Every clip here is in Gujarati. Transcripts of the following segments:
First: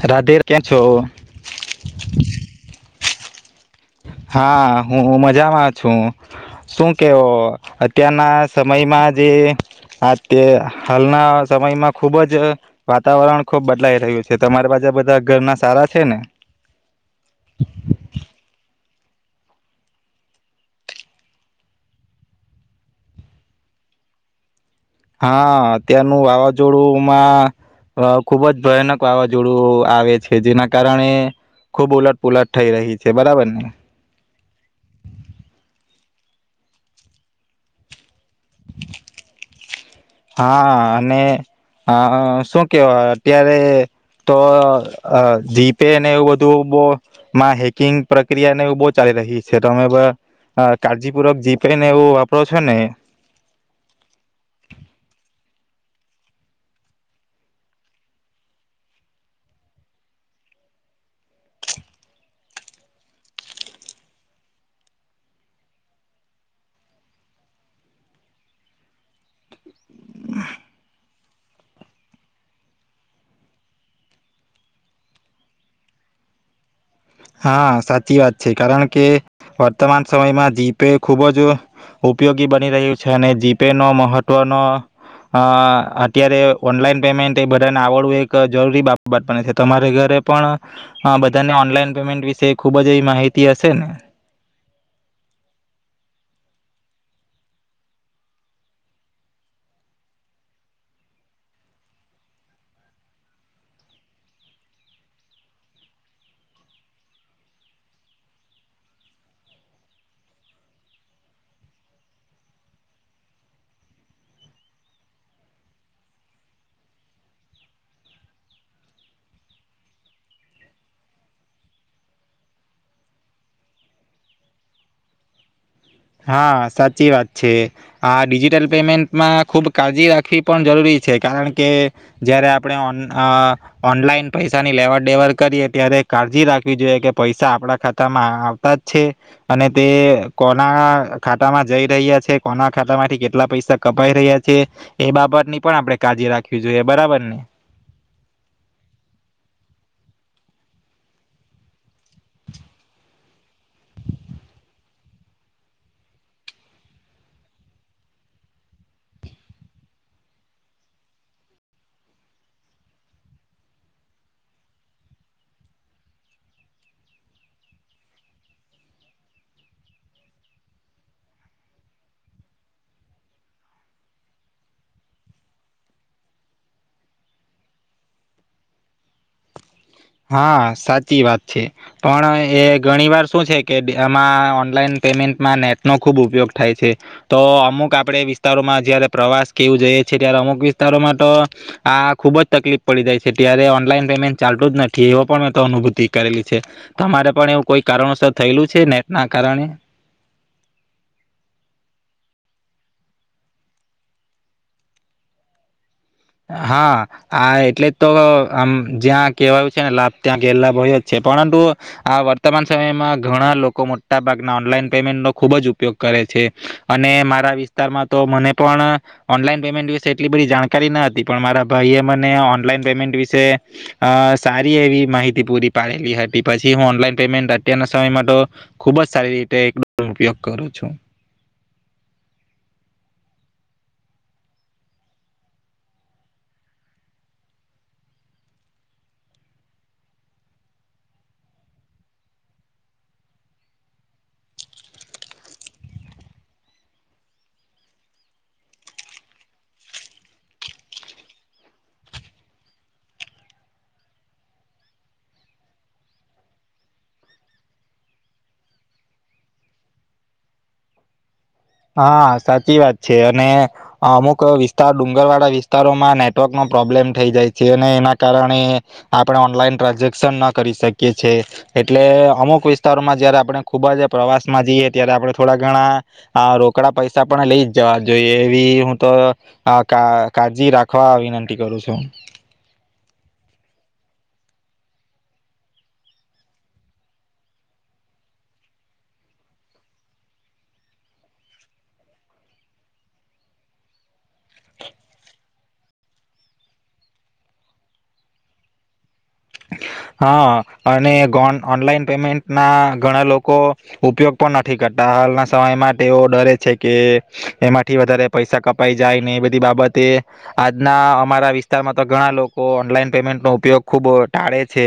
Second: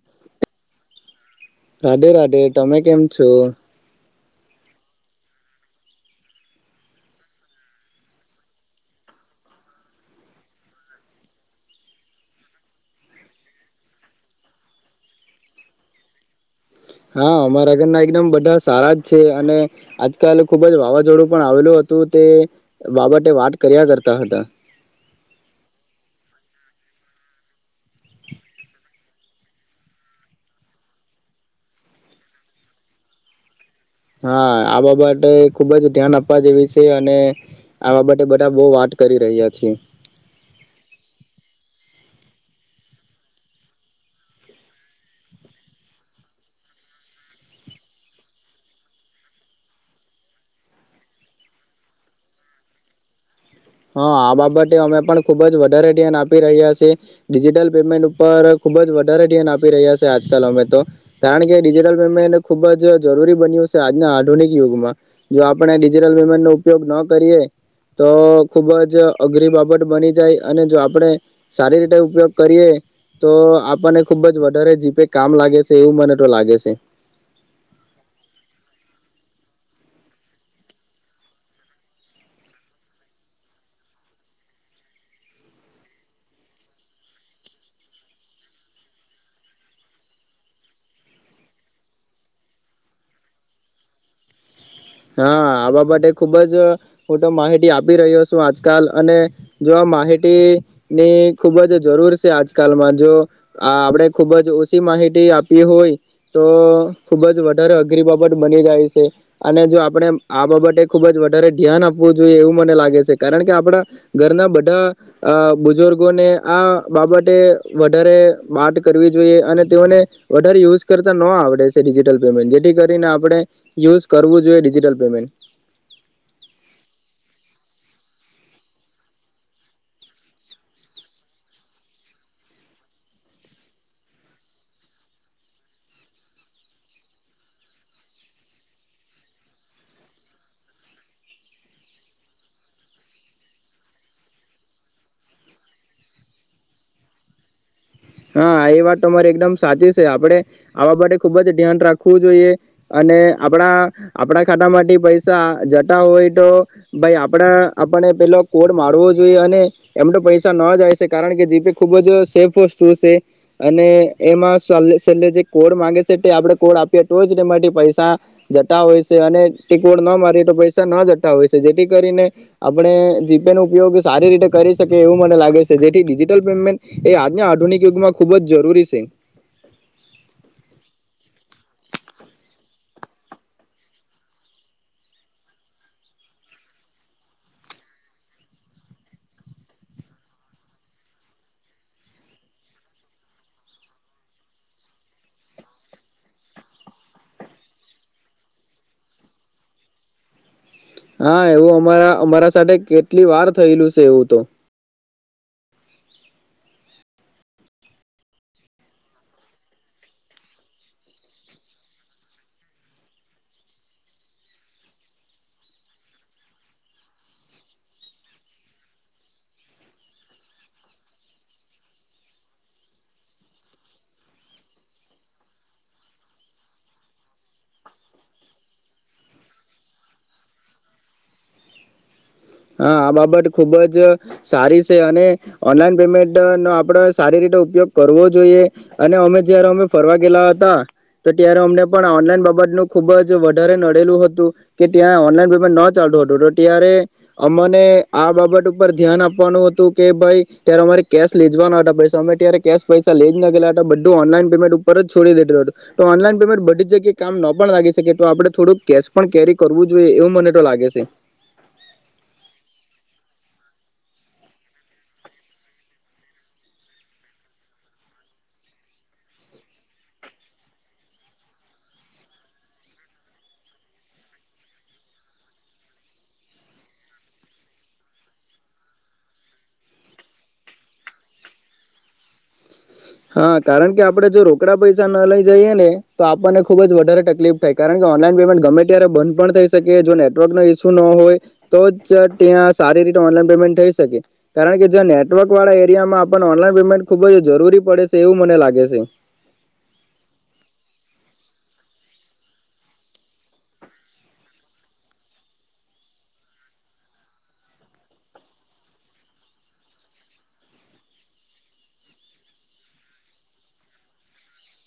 રાધે કેમ છો રાધે રાધે તમે કેમ. છું હા હું મજામાં છું. શું કેવો અત્યારના સમયમાં જે આ તે હાલના સમયમાં ખુબ જ વાતાવરણ ખુબ બદલાઈ રહ્યું છે તમારી પાસેા બધા ઘરના સારા છે ને હા અમારા ઘરના એકદમ બધા સારા જ છે અને આજકાલ ખુબ જ વાવાઝોડું પણ આવેલું હતું તે બાબતે વાત કર્યા કરતા હતા હા અત્યારનું વાવાઝોડુંમાં ખુબ જ ભયાનક વાવાઝોડું આવે છે જેના કારણે ખુબ ઉલટ પુલટ થઈ રહી છે બરાબર ને હા આ બાબતે ખુબ જ ધ્યાન આપવા જેવી છે અને આ બાબતે બધા બહ વાત કરી રહ્યા છીએ હા અને શું કેવા અત્યારે તો જીપે ને એવું બધું બમાં હેકિંગ પ્રક્રિયાને એવ બહ ચાલી રહી છે તમે કાળજીપૂર્વક જીપે ને એવું વાપરો છો ને હા આ બાબતે અમે પણ ખુબ જ વધારે ધ્યાન આપી રહ્યા છીએ ડિજિટલ પેમેન્ટ ઉપર ખુબ જ વધારે ધ્યાન આપી રહ્યા છે આજકાલ અમે તો કારણ કે ડિજિટલ પેમેન્ટ ખુબ જ જરૂરી બન્યું છે આજના આધુનિક યુગમાં જો આપણે ડિજિટલ પેમેન્ટનોો ઉપયોગ ન કરીએ તો ખુબ જ અઘરી બાબત બની જાય અને જો આપણે સારી રીતે ઉપયોગ કરીએ તો આપણને ખુબ જ વધારે જીપે કામ લાગે છે એવું મને તો લાગે છે હા સાચી વાત છે કારણ કે વર્તમાન સમયમાં જીપે ખૂબ જ ઉપયોગી બની રહ્યું છે અને જીપે ન મહત્ત્વનો અ અત્યારે ઓનલાઈન પેમેન્ટ એ બધાને આવડવું એક જરૂરી બાબત બને છે તમારે ઘરે પણ બધાને ઓનલાઈન પેમેન્ટ વિશે ખુબ જ એ માહિતી હશે ને હા આ બાબતે ખુબ જ મોટો માહિતી આપી રહ્યો છું આજકાલ અને જો આ માહિતીની ખુબ જ જરૂર છે આજકાલમાં જો આપણે ખુબ જ ઓછી માહિતી આપી હોય તો ખુબ જ વધારે અઘરી બાબત બની જાય છે અને જો આપણે આ બાબતે ખુબ જ વધારે ધ્યાન આપવું જોઈએ એવું મને લાગે છે કારણ કે આપણા ઘરના બધા બુજુર્ગોને આ બાબતે વધારે વાત કરવી જોઈએ અને તેઓને વધારે યુઝ કરતા ન આવડે છે ડિજિટલ પેમેન્ટ જેથી કરીને આપણે યુઝ કરવું જોઈએ ડિજિટલ પેમેન્ટ હા સાચી વાત છે આ ડિજિટલ પેમેન્ટમાં ખુબ કાળજી રાખવી પણ જરૂરી છે કારણ કે જયારે આપણે ઓન ઓનલાઈન પૈસાની લેવડ દેવડ કરીએ ત્યારે કાળજી રાખવી જોઈએ કે પૈસા આપણા ખાતામાં આવતા જ છે અને તે કો કોના ખાતા માં જઈ રહ્યા છે, કોના ખાતા માંથી કેટલા પૈસા કપાઈ રહ્યા છે, એ બાબત ની પણ આપડે કાળજી રાખવી જોઈએ. બરાબર ને? હા, એ વાત તમારી એકદમ સાચી છે. આપણે આવા માટે ખુબ જ ધ્યાન રાખવું જોઈએ. અને આપણા આપણા ખાતામાંથી પૈસા જતા હોય, તો ભાઈ, આપણા આપને પેલો કોડ મારવો જોઈએ. અને એમ તો પૈસા ન જાયશે, કારણ કે જીપે ખૂબ જ સેફ. અને એમાં સામે થી જે કોડ માંગે છે, તે આપણે કોડ આપીએ તો હોય જ તેમાંથી પૈસા જતા હોય છે. અને તે કોડ ન મારીએ, તો પૈસા ન જતા હોય છે. જેથી કરીને આપણે જીપે નો ઉપયોગ સારી રીતે કરી શકીએ, એવું મને લાગે છે. જેથી ડિજિટલ પેમેન્ટ એ આજના. આધુનિક યુગમાં ખુબ જ જરૂરી છે! હા, સાચી વાત. છે, પણ એ ઘણી વાર શું છે કે આમાં ઓનલાઈન પેમેન્ટમાં નેટ નો ખુબ ઉપયોગ થાય છે. તો અમુક આપડા વિસ્તારોમાં, જયારે પ્રવાસ કેવું જઈએ છીએ, ત્યારે અમુક વિસ્તારોમાં તો આ ખુબ જ તકલીફ પડી જાય છે. ત્યારે ઓનલાઈન પેમેન્ટ ચાલતું જ નથી. એવ પણ મેં તો અનુભૂતિ કરેલી છે. તમારે પણ એવું કોઈ કારણોસર થયેલું છે, નેટ ના કારણે? હા, એવું અમારા અમારા સાથે કેટલી વાર થયેલું છે. એવું તો. હા, આ એટલે તો આમ જ્યાં કહેવાયું છે ને લાભ ત્યાં ગેલા લાભ હોય જ છે. પરંતુ આ વર્તમાન સમયમાં ઘણા લોકો મોટા ભાગના ઓનલાઈન પેમેન્ટનો ખુબ જ ઉપયોગ કરે છે, અને મારા વિસ્તારમાં તો મને પણ ઓનલાઈન પેમેન્ટ વિષે એટલી બધી જાણકારી ના. પણ મારા ભાઈ એ મને ઓનલાઈન પેમેન્ટ વિશે અ સારી એવી માહિતી પૂરી પાડેલી હતી. પછી હું ઓનલાઈન પેમેન્ટ અત્યારના સમય માટે ખુબ જ સારી રીતે એક ઉપયોગ કરું છું. હા, આ બાબત ખુબ જ સારી છે, અને ઓનલાઈન પેમેન્ટ ન આપડે સારી રીતે ઉપયોગ કરવો જોઈએ. અને અમે જયારે અમે ફરવા ગેલા હતા, તો ત્યારે અમને પણ ઓનલાઈન બાબત નું ખુબ જ વધારે નડેલું હતું કે ત્યાં ઓનલાઈન પેમેન્ટ ન ચાલતું હતું તો. ત્યારે. અમને આ બાબત ઉપર ધ્યાન આપવાનું હતું કે ભાઈ, ત્યારે અમારે કેશ લે જવાના હતા, પણ અમે ત્યારે કેશ પૈસા લઈ જ નાખેલા હતા બધું ઓનલાઈન પેમેન્ટ ઉપર જ છોડી દેધેલું હતું. તો ઓનલાઈન પેમેન્ટ બધી જ જગ્યાએ કામ ન પણ લાગી શકે, તો આપણે થોડુંક કેશ પણ કેરી કરવું જોઈએ, એવું મને તો લાગે છે. હા, સાચી વાત છે. અને અમુક વિસ્તાર ડુંગર વાળા વિસ્તારોમાં નેટવર્કનો પ્રોબ્લેમ થઈ જાય છે, અને એના કારણે આપણે ઓનલાઈન ટ્રાન્ઝેક્શન ન કરી શકીએ છીએ. એટલે અમુક વિસ્તારોમાં જયારે આપણે ખુબ જ પ્રવાસમાં જઈએ. ત્યારે આપણે થોડા ઘણા આ રોકડા પૈસા પણ લઈ જ જવા જોઈએ, એવી હું તો કાળજી રાખવા વિનંતી કરું છું. હા, કારણ કે આપડે જો રોકડા પૈસા ન લઈ જઈએ ને તો આપણને ખુબ જ વધારે તકલીફ થાય. કારણ કે ઓનલાઈન પેમેન્ટ ગમે ત્યારે બંધ પણ થઈ શકે. જો નેટવર્ક ન ઇસ્યુ ન હોય તો જ ત્યાં સારી રીતે ઓનલાઈન પેમેન્ટ થઈ શકે. કારણ કે, જ્યાં નેટવર્ક વાળા એરિયામાં આપણને ઓનલાઈન પેમેન્ટ ખુબ જ જરૂરી. પડે છે, એવું મને લાગે છે. હા, અને ઓનલાઈન પેમેન્ટ ના ઘણા લોકો ઉપયોગ પણ નથી કરતા. હાલના સમય માટે ઓ ડરે છે કે એમાંથી વધારે પૈસા કપાઈ જાય. ને એ બધી બાબતે આજના અમારા વિસ્તારમાં તો ઘણા લોકો ઓનલાઈન પેમેન્ટનો ઉપયોગ ખૂબ ટાળે છે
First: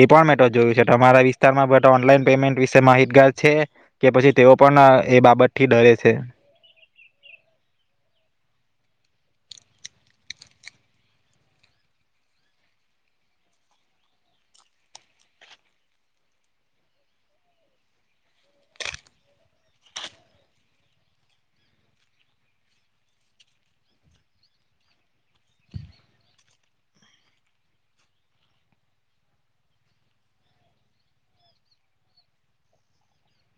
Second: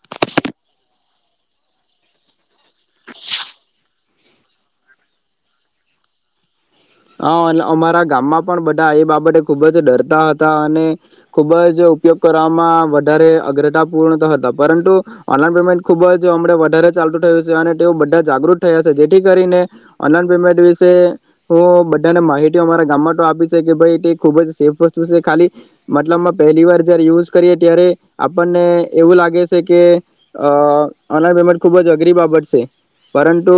એ પણ મે તો જોયું છે. તમારા વિસ્તારમાં બધા ઓનલાઈન પેમેન્ટ વિશે માહિતગાર છે કે પછી તેઓ પણ એ બાબતથી ડરે છે? હા અમારા ગામમાં પણ બધા એ બાબતે ખુબ જ ડરતા હતા. અને ખુબ જ ઉપયોગ કરવામાં વધારે અગ્રતા પૂર્ણ હતા. પરંતુ ઓનલાઈન પેમેન્ટ ખુબ જ હમ વધારે ચાલતુ થયું છે અને તેઓ બધા જાગૃત થયા છે જેથી કરીને ઓનલાઈન પેમેન્ટ વિશે હું બધાને માહિતી અમારા ગામમાં તો આપી છે કે ભાઈ, તે ખૂબ જ સેફ વસ્તુ છે. ખાલી મતલબમાં પહેલી વાર જ્યારે યુઝ કરીએ ત્યારે આપણને એવું લાગે છે કે ઓનલાઈન પેમેન્ટ ખૂબ જ અઘરી બાબત છે, પરંતુ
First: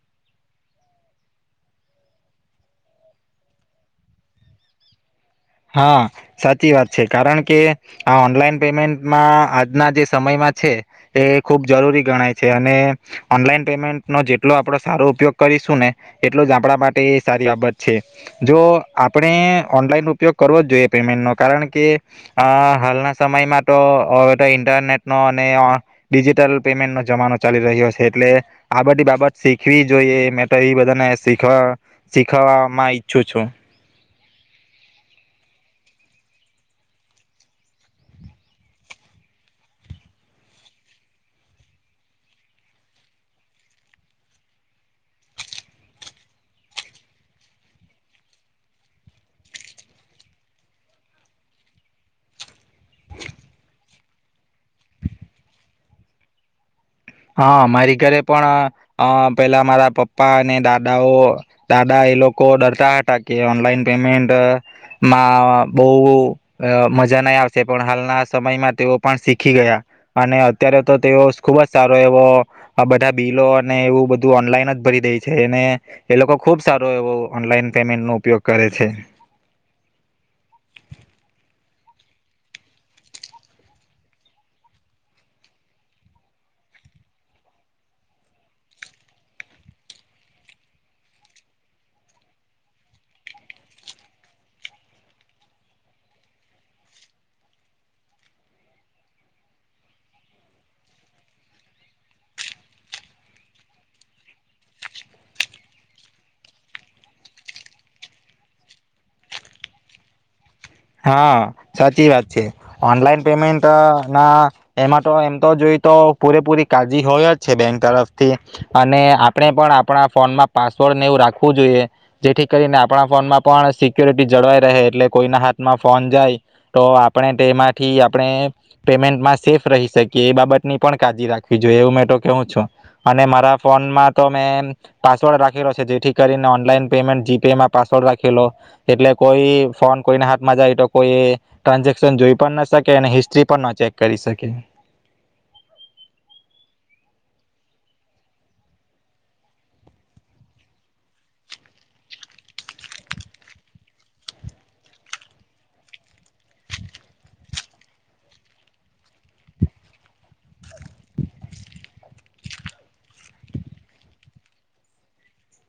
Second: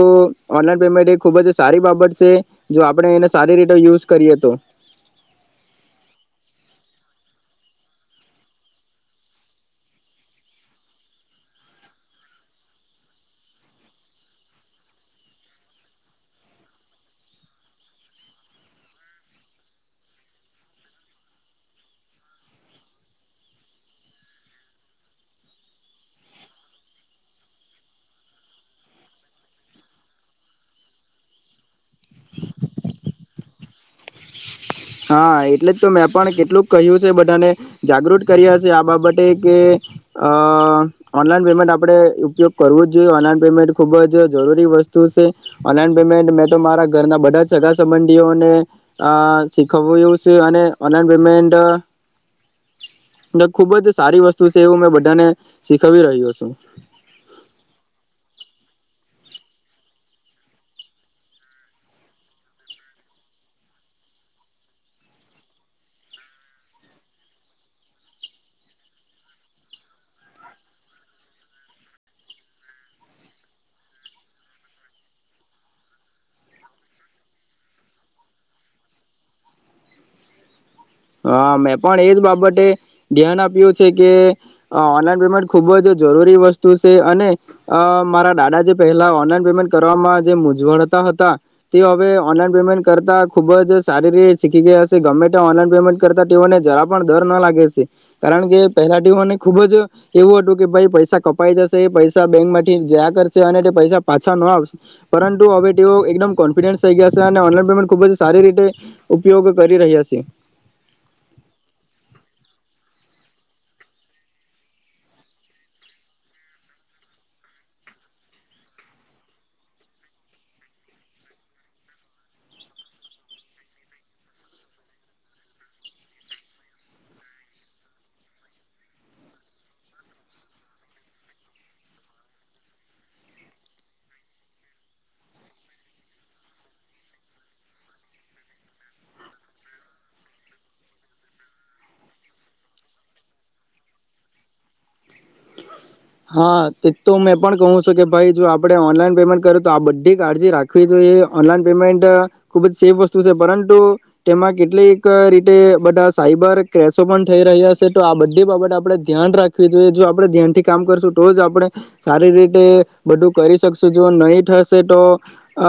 ઓનલાઈન પેમેન્ટ એ ખૂબ જ સારી બાબત છે. જો આપણે એને સારી રીતે યુઝ કરીએ તો. હા, સાચી વાત છે. કારણ કે આ ઓનલાઈન પેમેન્ટમાં આજના જે સમયમાં છે એ ખૂબ જરૂરી ગણાય છે. અને ઓનલાઈન પેમેન્ટનો જેટલો આપણો સારો ઉપયોગ કરીશું, ને એટલો જ આપણા માટે એ સારી બાબત છે. જો આપણે ઓનલાઈન. ઉપયોગ કરવો જ જોઈએ પેમેન્ટનો, કારણ કે અ હાલના સમયમાં તો હવે તો ઇન્ટરનેટ નો અને ડિજિટલ પેમેન્ટ નો જમાનો ચાલી રહ્યો છે. એટલે આ બધી બાબત શીખવી જોઈએ. મેં તો એ બધાને શીખ શીખવામાં ઈચ્છું છું. હા, એટલે જ તો મેં પણ કેટલુંક કહ્યું છે. બધાને જાગૃત કર્યા છે આ બાબતે કે ઓનલાઈન પેમેન્ટ આપણે ઉપયોગ કરવો જ જોઈએ. ઓનલાઈન પેમેન્ટ ખૂબ જ જરૂરી વસ્તુ છે. ઓનલાઈન પેમેન્ટ મેં તો મારા ઘરના બધા જ સગા- સંબંધીઓને. શીખવ્યું છે અને ઓનલાઈન પેમેન્ટ ખુબ જ સારી વસ્તુ છે, એવું મે બધાને શીખવી રહ્યો છું. હા, મારી ઘરે પણ અ પેલા મારા પપ્પા અને દાદાઓ દાદી એ લોકો ડરતા હતા કે ઓનલાઈન પેમેન્ટમાં બહુ મજા નહીં આવશે. પણ હાલના સમયમાં તેઓ પણ શીખી ગયા અને અત્યારે તો તેઓ ખુબ જ. સારો એવો આ બધા બિલો અને એવું બધું ઓનલાઈન જ ભરી દે છે અને એ લોકો ખુબ સારો એવો ઓનલાઈન પેમેન્ટ નો ઉપયોગ કરે છે. હા, મેં પણ એજ બાબતે ધ્યાન આપ્યું છે કે ઓનલાઈન પેમેન્ટ ખુબ જ જરૂરી વસ્તુ છે. અને મારા દાદા, જે પહેલા ઓનલાઈન પેમેન્ટ કરવામાં જે મૂઝવળતા હતા, તે હવે ઓનલાઈન પેમેન્ટ કરતા ખુબ જ સારી રીતે શીખી ગયા હશે. ગમે તે ઓનલાઈન. કરતાને જરા પણ ડર ના લાગે છે. કારણ કે પહેલા ટીઓને ખુબ જ એવું હતું કે પૈસા કપાઈ જશે પૈસા બેંક માંથી જયા કરશે અને પૈસા પાછા ન આવશે. પરંતુ હવે તેઓ એકદમ કોન્ફિડન્સ થઈ ગયા છે અને ઓનલાઈન પેમેન્ટ ખુબ જ સારી રીતે ઉપયોગ કરી રહ્યા છે. હા, સાચી વાત છે. ઓનલાઈન પેમેન્ટ ના એમાં તો એમ તો જોઈ તો પૂરેપૂરી કાળજી હોય જ છે બેંક તરફથી અને આપણે પણ આપણા ફોનમાં પાસવર્ડને એવું રાખવું જોઈએ જેથી કરીને આપણા ફોનમાં પણ સિક્યોરિટી જળવાઈ રહે. એટલે કોઈના હાથ. ફોન જાય તો આપણે તેમાંથી આપણે પેમેન્ટમાં સેફ રહી શકીએ એ બાબતની પણ કાજી રાખવી જોઈએ એવું મેં તો કે છું. અને મારા ફોનમાં તો મેં પાસવર્ડ રાખેલો છે, જેથી કરીને ઓનલાઈન પેમેન્ટ જીપેમાં પાસવર્ડ રાખેલો એટલે કોઈ ફોન કોઈને. મજા એ તો કોઈ ટ્રાન્ઝેક્શન જોઈ પણ ના શકે અને હિસ્ટ્રી પણ ના ચેક કરી શકે. હા, તો મેં પણ કહું છું કે ભાઈ, જો આપણે ઓનલાઈન પેમેન્ટ કર્યું તો આ બધી કાળજી રાખવી જોઈએ. ઓનલાઈન પેમેન્ટ ખુબ જ સેફ વસ્તુ છે, પરંતુ તેમાં કેટલીક રીતે બધા સાઈબર ક્રાઇમ પણ થઈ રહ્યા છે, તો આ બધી બાબત આપણે ધ્યાન રાખવી જોઈએ. જો આપણે ધ્યાન થી કામ કરશું તો જ આપણે સારી રીતે બધું કરી શકશું. જો નહીં થશે તો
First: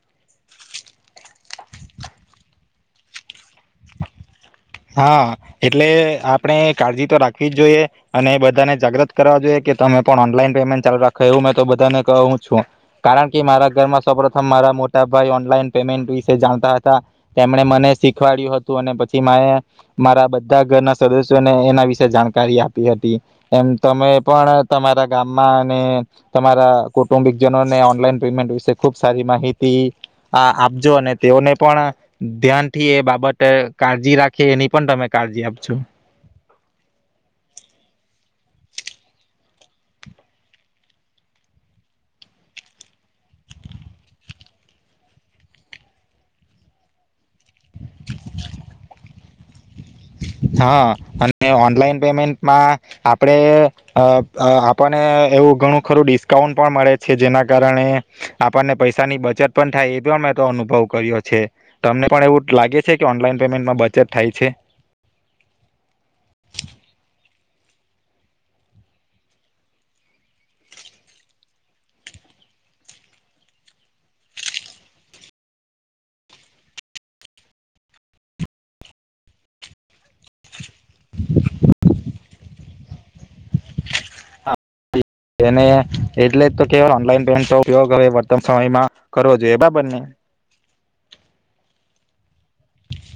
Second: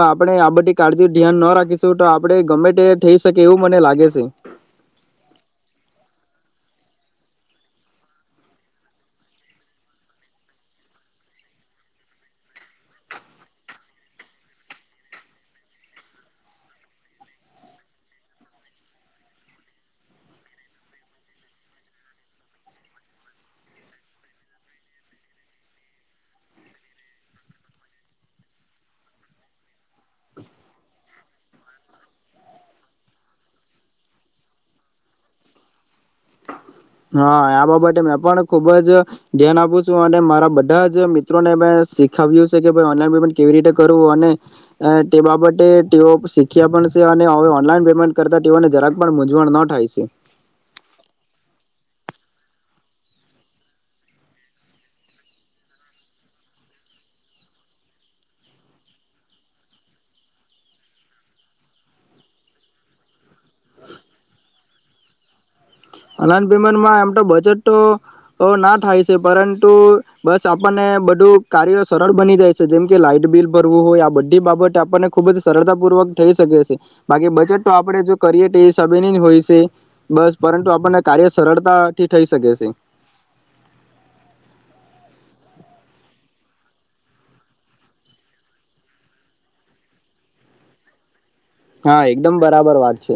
આપણે આ બધી કાળજી ધ્યાન ના રાખીશું, તો આપણે ગમે તે થઈ શકે એવું મને લાગે છે. હા, એટલે આપણે કાળજી તો રાખવી જ જોઈએ અને બધાને જાગ્રત કરવા જોઈએ કે તમે પણ ઓનલાઈન પેમેન્ટ ચાલુ રાખો એવું મેં તો બધાને કહું છું. કારણ કે મારા ઘરમાં સૌ પ્રથમ મારા મોટા ભાઈ ઓનલાઈન પેમેન્ટ વિશે જાણતા હતા. તેમણે મને શીખવાડ્યું હતું અને પછી મા મારા બધા ઘરના સદસ્યોને એના વિશે જાણકારી આપી હતી. એમ તમે પણ તમારા ગામમાં અને તમારા કુટુંબ જનોને ઓનલાઈન પેમેન્ટ વિશે ખુબ સારી માહિતી આપજો અને તેઓને પણ ધ્યાનથી એ બાબત કાળજી રાખે. કે એની પણ તમે કાળજી આપ છો. હા, આ બાબતે મેં પણ ખુબ જ ધ્યાન આપું છું અને મારા બધા જ મિત્રોને મે શીખાવ્યું છે કે ઓનલાઇન પેમેન્ટ કેવી રીતે કરવું. અને તે બાબતે તેઓ શીખ્યા પણ છે અને ઓનલાઈન પેમેન્ટ કરતા તેઓ ને જરાક પણ પણ ન થાય છે. હા, અને ઓનલાઈન પેમેન્ટમાં આપણે આપણને એવું ઘણું ખરું ડિસ્કાઉન્ટ પણ મળે છે, જેના કારણે આપણને પૈસાની બચત પણ થાય. એ પણ મેં તો અનુભવ કર્યો છે. તમને પણ એવું લાગે છે કે ઓનલાઈન પેમેન્ટમાં બચત થાય છે? ઓનલાઈન પેમેન્ટમાં એમ તો બજેટ તો ના થાય છે. પરંતુ બસ આપણને બધું કાર્ય સરળ બની જાય છે. જેમ કે લાાઈટ બિલ ભરવું હોય આ બધી બાબત આપણને ખુબ જ સરળતા પૂર્વક થઈ શકે છે. બાકી બજે તો આપડે જો કરીએ તો હસાબેની જ હોય છે, બસ. તો આપણને કાર્ય સરળતાથી થઈ શકે છે. એ એટલે તો કે ઓનલાઈન પેમેન્ટ ન ઉપયોગ હવે વર્તન સમયમાં કરવો જોઈએ, બરાબર ને? હા, એકદમ બરાબર વાત છે.